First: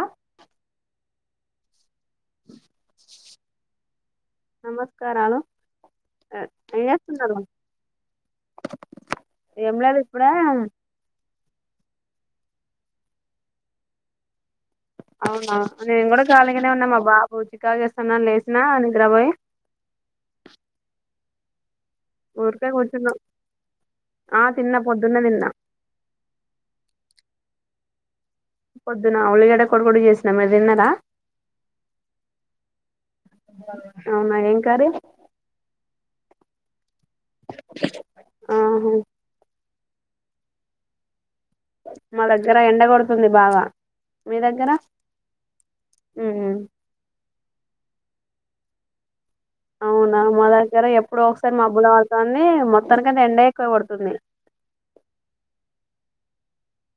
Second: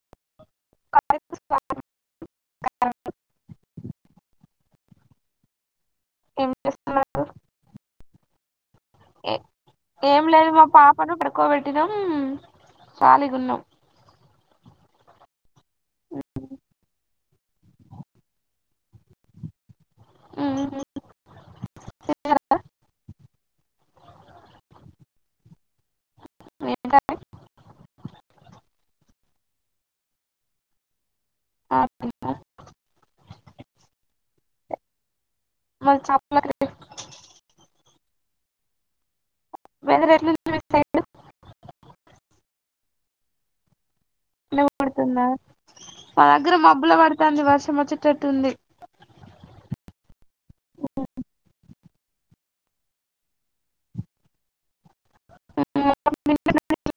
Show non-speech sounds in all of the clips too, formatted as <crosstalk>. ఆ నమస్కారాలు! ఏ ఏం జేస్తున్నారు.? ఏ ఏం లేదు మా పాపను పడుకోబెట్టినాం. ! ఖాలిగున్నం. అవునా. ! నేను గూడా ఖాళిగానే ఉన్నా మా బా. బు చికాకు జేస్తాన్నాన్ లేసినా నిద్రబోయి. ఊరుకే కూర్చున్నా. ఆ తిన్న పొద్దున్నే దిన్న. ఏం కర్రీ.? పొద్దున్న ఉల్లిగడ్డ కోడిగుడ్డు జేసినా. మీరు దిన్నారా.? ఆ తిన్నా. అవునా. ! ఏం కర్రీ.? మాది చాపల కర్రీ. ఆహా. ! వేధర్ ఎట్లుంది మీ సైడు.? మా దగ్గర ఎండా గొడుతుంది బాగా. మీ దగ్గర పడుతుందా. మా దగ్గర ఉమ్ మబ్బుల బడుతాంది వర్షం వచ్చేటట్టుంది. అవున్. అవున మా దగ్గర ఎప్పుడో ఒకసారి మబ్బుల బడతాంది. మొత్తానికైతే ఎండే ఎక్కువ కొడుతుంది., <inaudible>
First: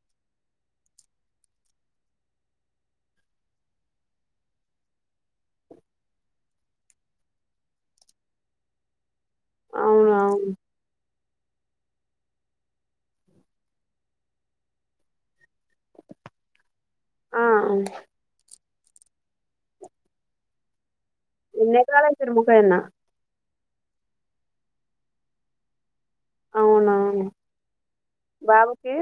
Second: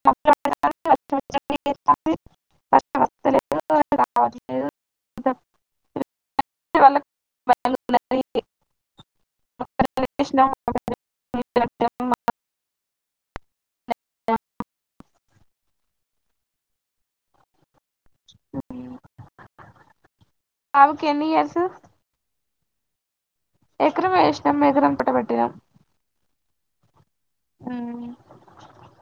<inaudible> <inaudible> అవునా <inaudible> ఆ ఆమ్మ్. ఊ ఆమెకెన్నియర్సు.? పోయిన్న. ఎక్రమే ఏసినాం, ఎకరం పట్టబెట్టినాం. అవునా. బాబుకి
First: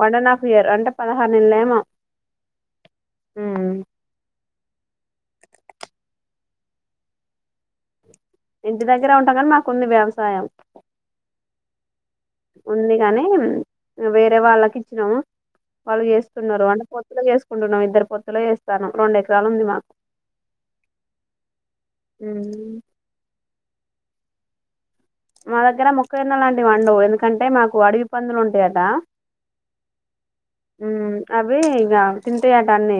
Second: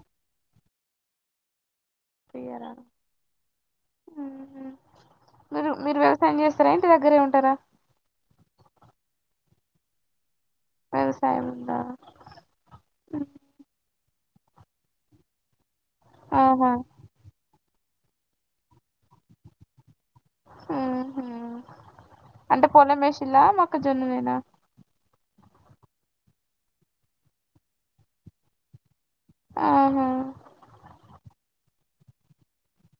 వన్ అండ్ హాఫ్ ఇయర్., అంటే పదహార్నెలేమో. క్లియరా ఉహు మీరు మీరు వ్యవసాయం చేస్తరా ఇంటి దగ్గరే ఉంటరా. ఇంటి దగ్గరే ఉంటాం గనీ మాకుంది వ్యవసాయం. వ్యవసాయం ఉందా ఉంది గనీ వేరే వాళ్ళకి ఇచ్చినమ్ వాళ్ళు చేస్తున్నరు ఆహా అంటే పొత్తుల చేసుకుంటున్నాం ఇద్దరు పొత్తులో చేస్తానం రెండు ఎకరాలు ఉంది మాకు. హ్ హు అంటే ఉమ్. పొలమేషిల్లా మొక్కజొన్ననేనా. మా దగ్గర మొక్కజొన్నలాంటివి పండవు ఎందుకంటే మాకు అడివి పందులు ఉంటయట. హ్ హు హ్ అవి ఇగ తింటయటా అన్నీ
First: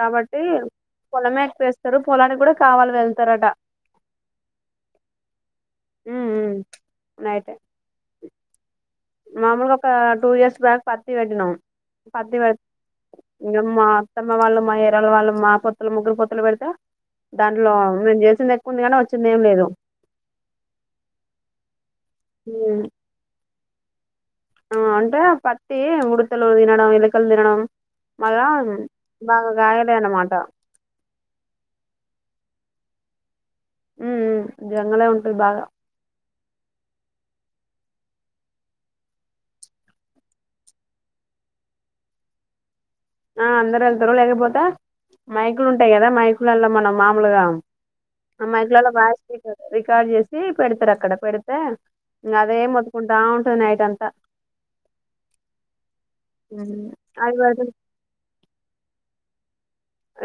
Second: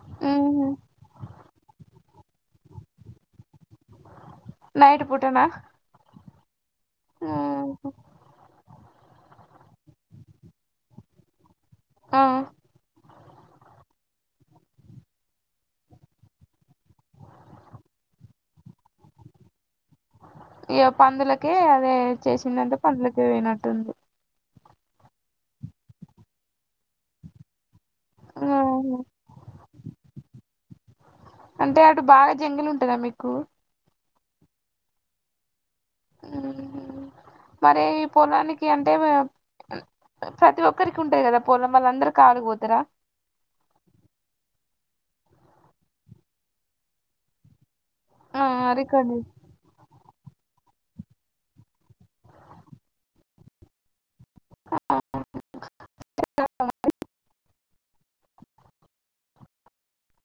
కాబట్టి ఉహు. పొలమే ఎక్కువేస్తరు పొలానికి గూడా కావల వెళ్తారట. నైట్ పూటనా నైటే ఉహు. మామూలుగా ఒకా టూ ఇయర్స్ బ్యాక్ పత్తి పెట్టినాం ఆ పత్తి పె. మా అత్తమ్మ వాళ్ళు మా యారాలు వాళ్ళు మా పొత్తుల ముగ్గురు పొత్తుల పెడుతా దాంట్లో మేమ్ చేసింది ఎక్కువుంది కానీ వచ్చింది ఏం లేదు. ఇగ పందులకే అదే చేసిందంటే పందులకే పోయినట్టుంది ఆ అంటే పత్తి ఉడతలు తినడం ఎలకలు తినడం. మళ్ళా ఉహు. బాగా గాయలే అన్నమాట అంటే అటు బాగా జంగిల్ ఉంటందా మీకూ. హ్ హ్ జంగలే ఉంటది బాగా హ్ మరి ఈ పొలానికి అంటే అ ప్రతి ఒక్కరికి ఉంటాయి కదా పొలం వాళ్ళ అందరు కావలి పోతరా. ఆ అందరు ఎళ్తరు లేకపోతే మైకులు ఉంటయి గదా మైకులల్లా మనం మామూలుగా. ఆ మైకులల్ల వాయిస్ రికార్డ్ రికార్డ్ జేస్ సి పెడతరు అక్కడ పెడితే ఇంకా అదే మొత్తుకుంటా ఉంటది నైట్ అంతా. అదివారం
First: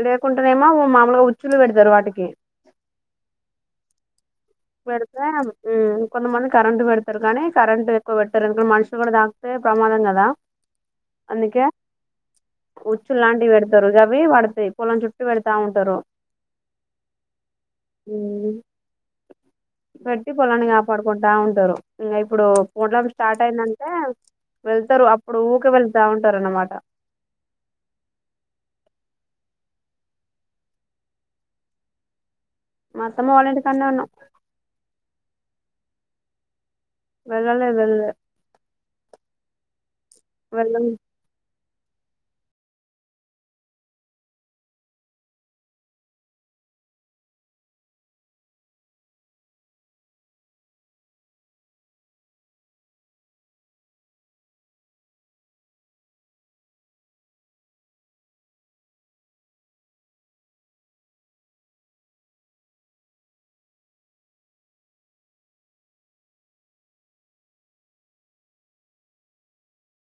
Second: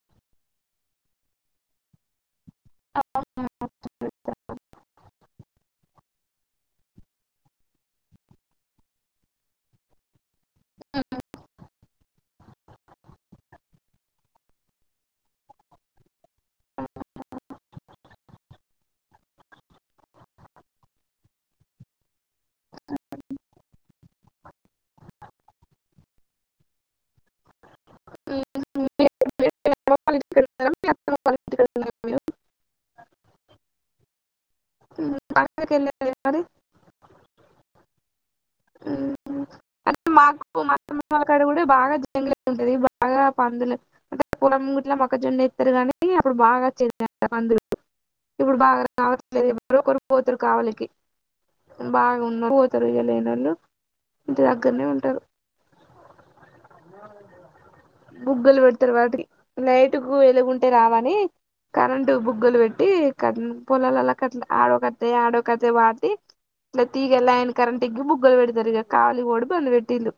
లేకుంటేనేమో మామలుగా ఉచ్చుళ్లు పెడుతరు వాటికి హ <unintelligible> పెడితే ఉ కొంతమంది కరెంట్ పెడతరు గానీ కరెంట్ ఎక్కువ పెట్టరు ఎందుకంటె మనుషులు గూడా తాక్తే ప్రమాదంగద అందుకే ఉచ్చులులాంటివి పెడతరు అవి పడతయ్ పొలం చుట్టు పెడతా ఉంటరు ఆ అ అ అ హ్ పెట్టి పొలాన్ని కాపాడుకుంటా ఉంటరు ఇంగ ఇప్పుడు పొలం స్టార్ట్ అయిందంటే వెళ్తారు అప్పుడు ఊకె వెళ్తా ఉంటరు అనమాట <unintelligible> మా అత్తమ్మ వాలింటి కాన్నె ఉన్నమ్ అందు కెళ్ళలేదుమరీ వెళ్ళలె వెళ్ళలే హ్ అంటే మాకు మా వెళ్ళం అత్తమ్మ వాళ్ళ కాడా బాగా జంగలి ఉంటది బాగా ఇంకా పందులు అంటే పొలం గిట్లా మొక్కజొన్న ఎత్తర్ గనీ అప్పుడు బాగా అచ్చేది పందులు ఇప్పుడు బాగా రావట్లేదు ఎవరో ఒకరు పోతరు కావలికి బాగా ఉన్నో పోతరు ఇగ లేనోళ్ళు ఇంటి దగ్గరనే ఉంటరు బుగ్గలు పెడతరు వాటికి లైటు కు ఎలుగుంటే రావని కరెంటు బుగ్గలు పెట్టి కరె పొలాలక్ కట్ల ఆడోకట్టే ఆడోకట్టే పాతి ఇట్ల తీగే లైన్ కరెంట్ ఇగ్గి బుగ్గలు పెడతరు ఇగ కావాలి పోవుడు బందు పెట్టిళ్ళు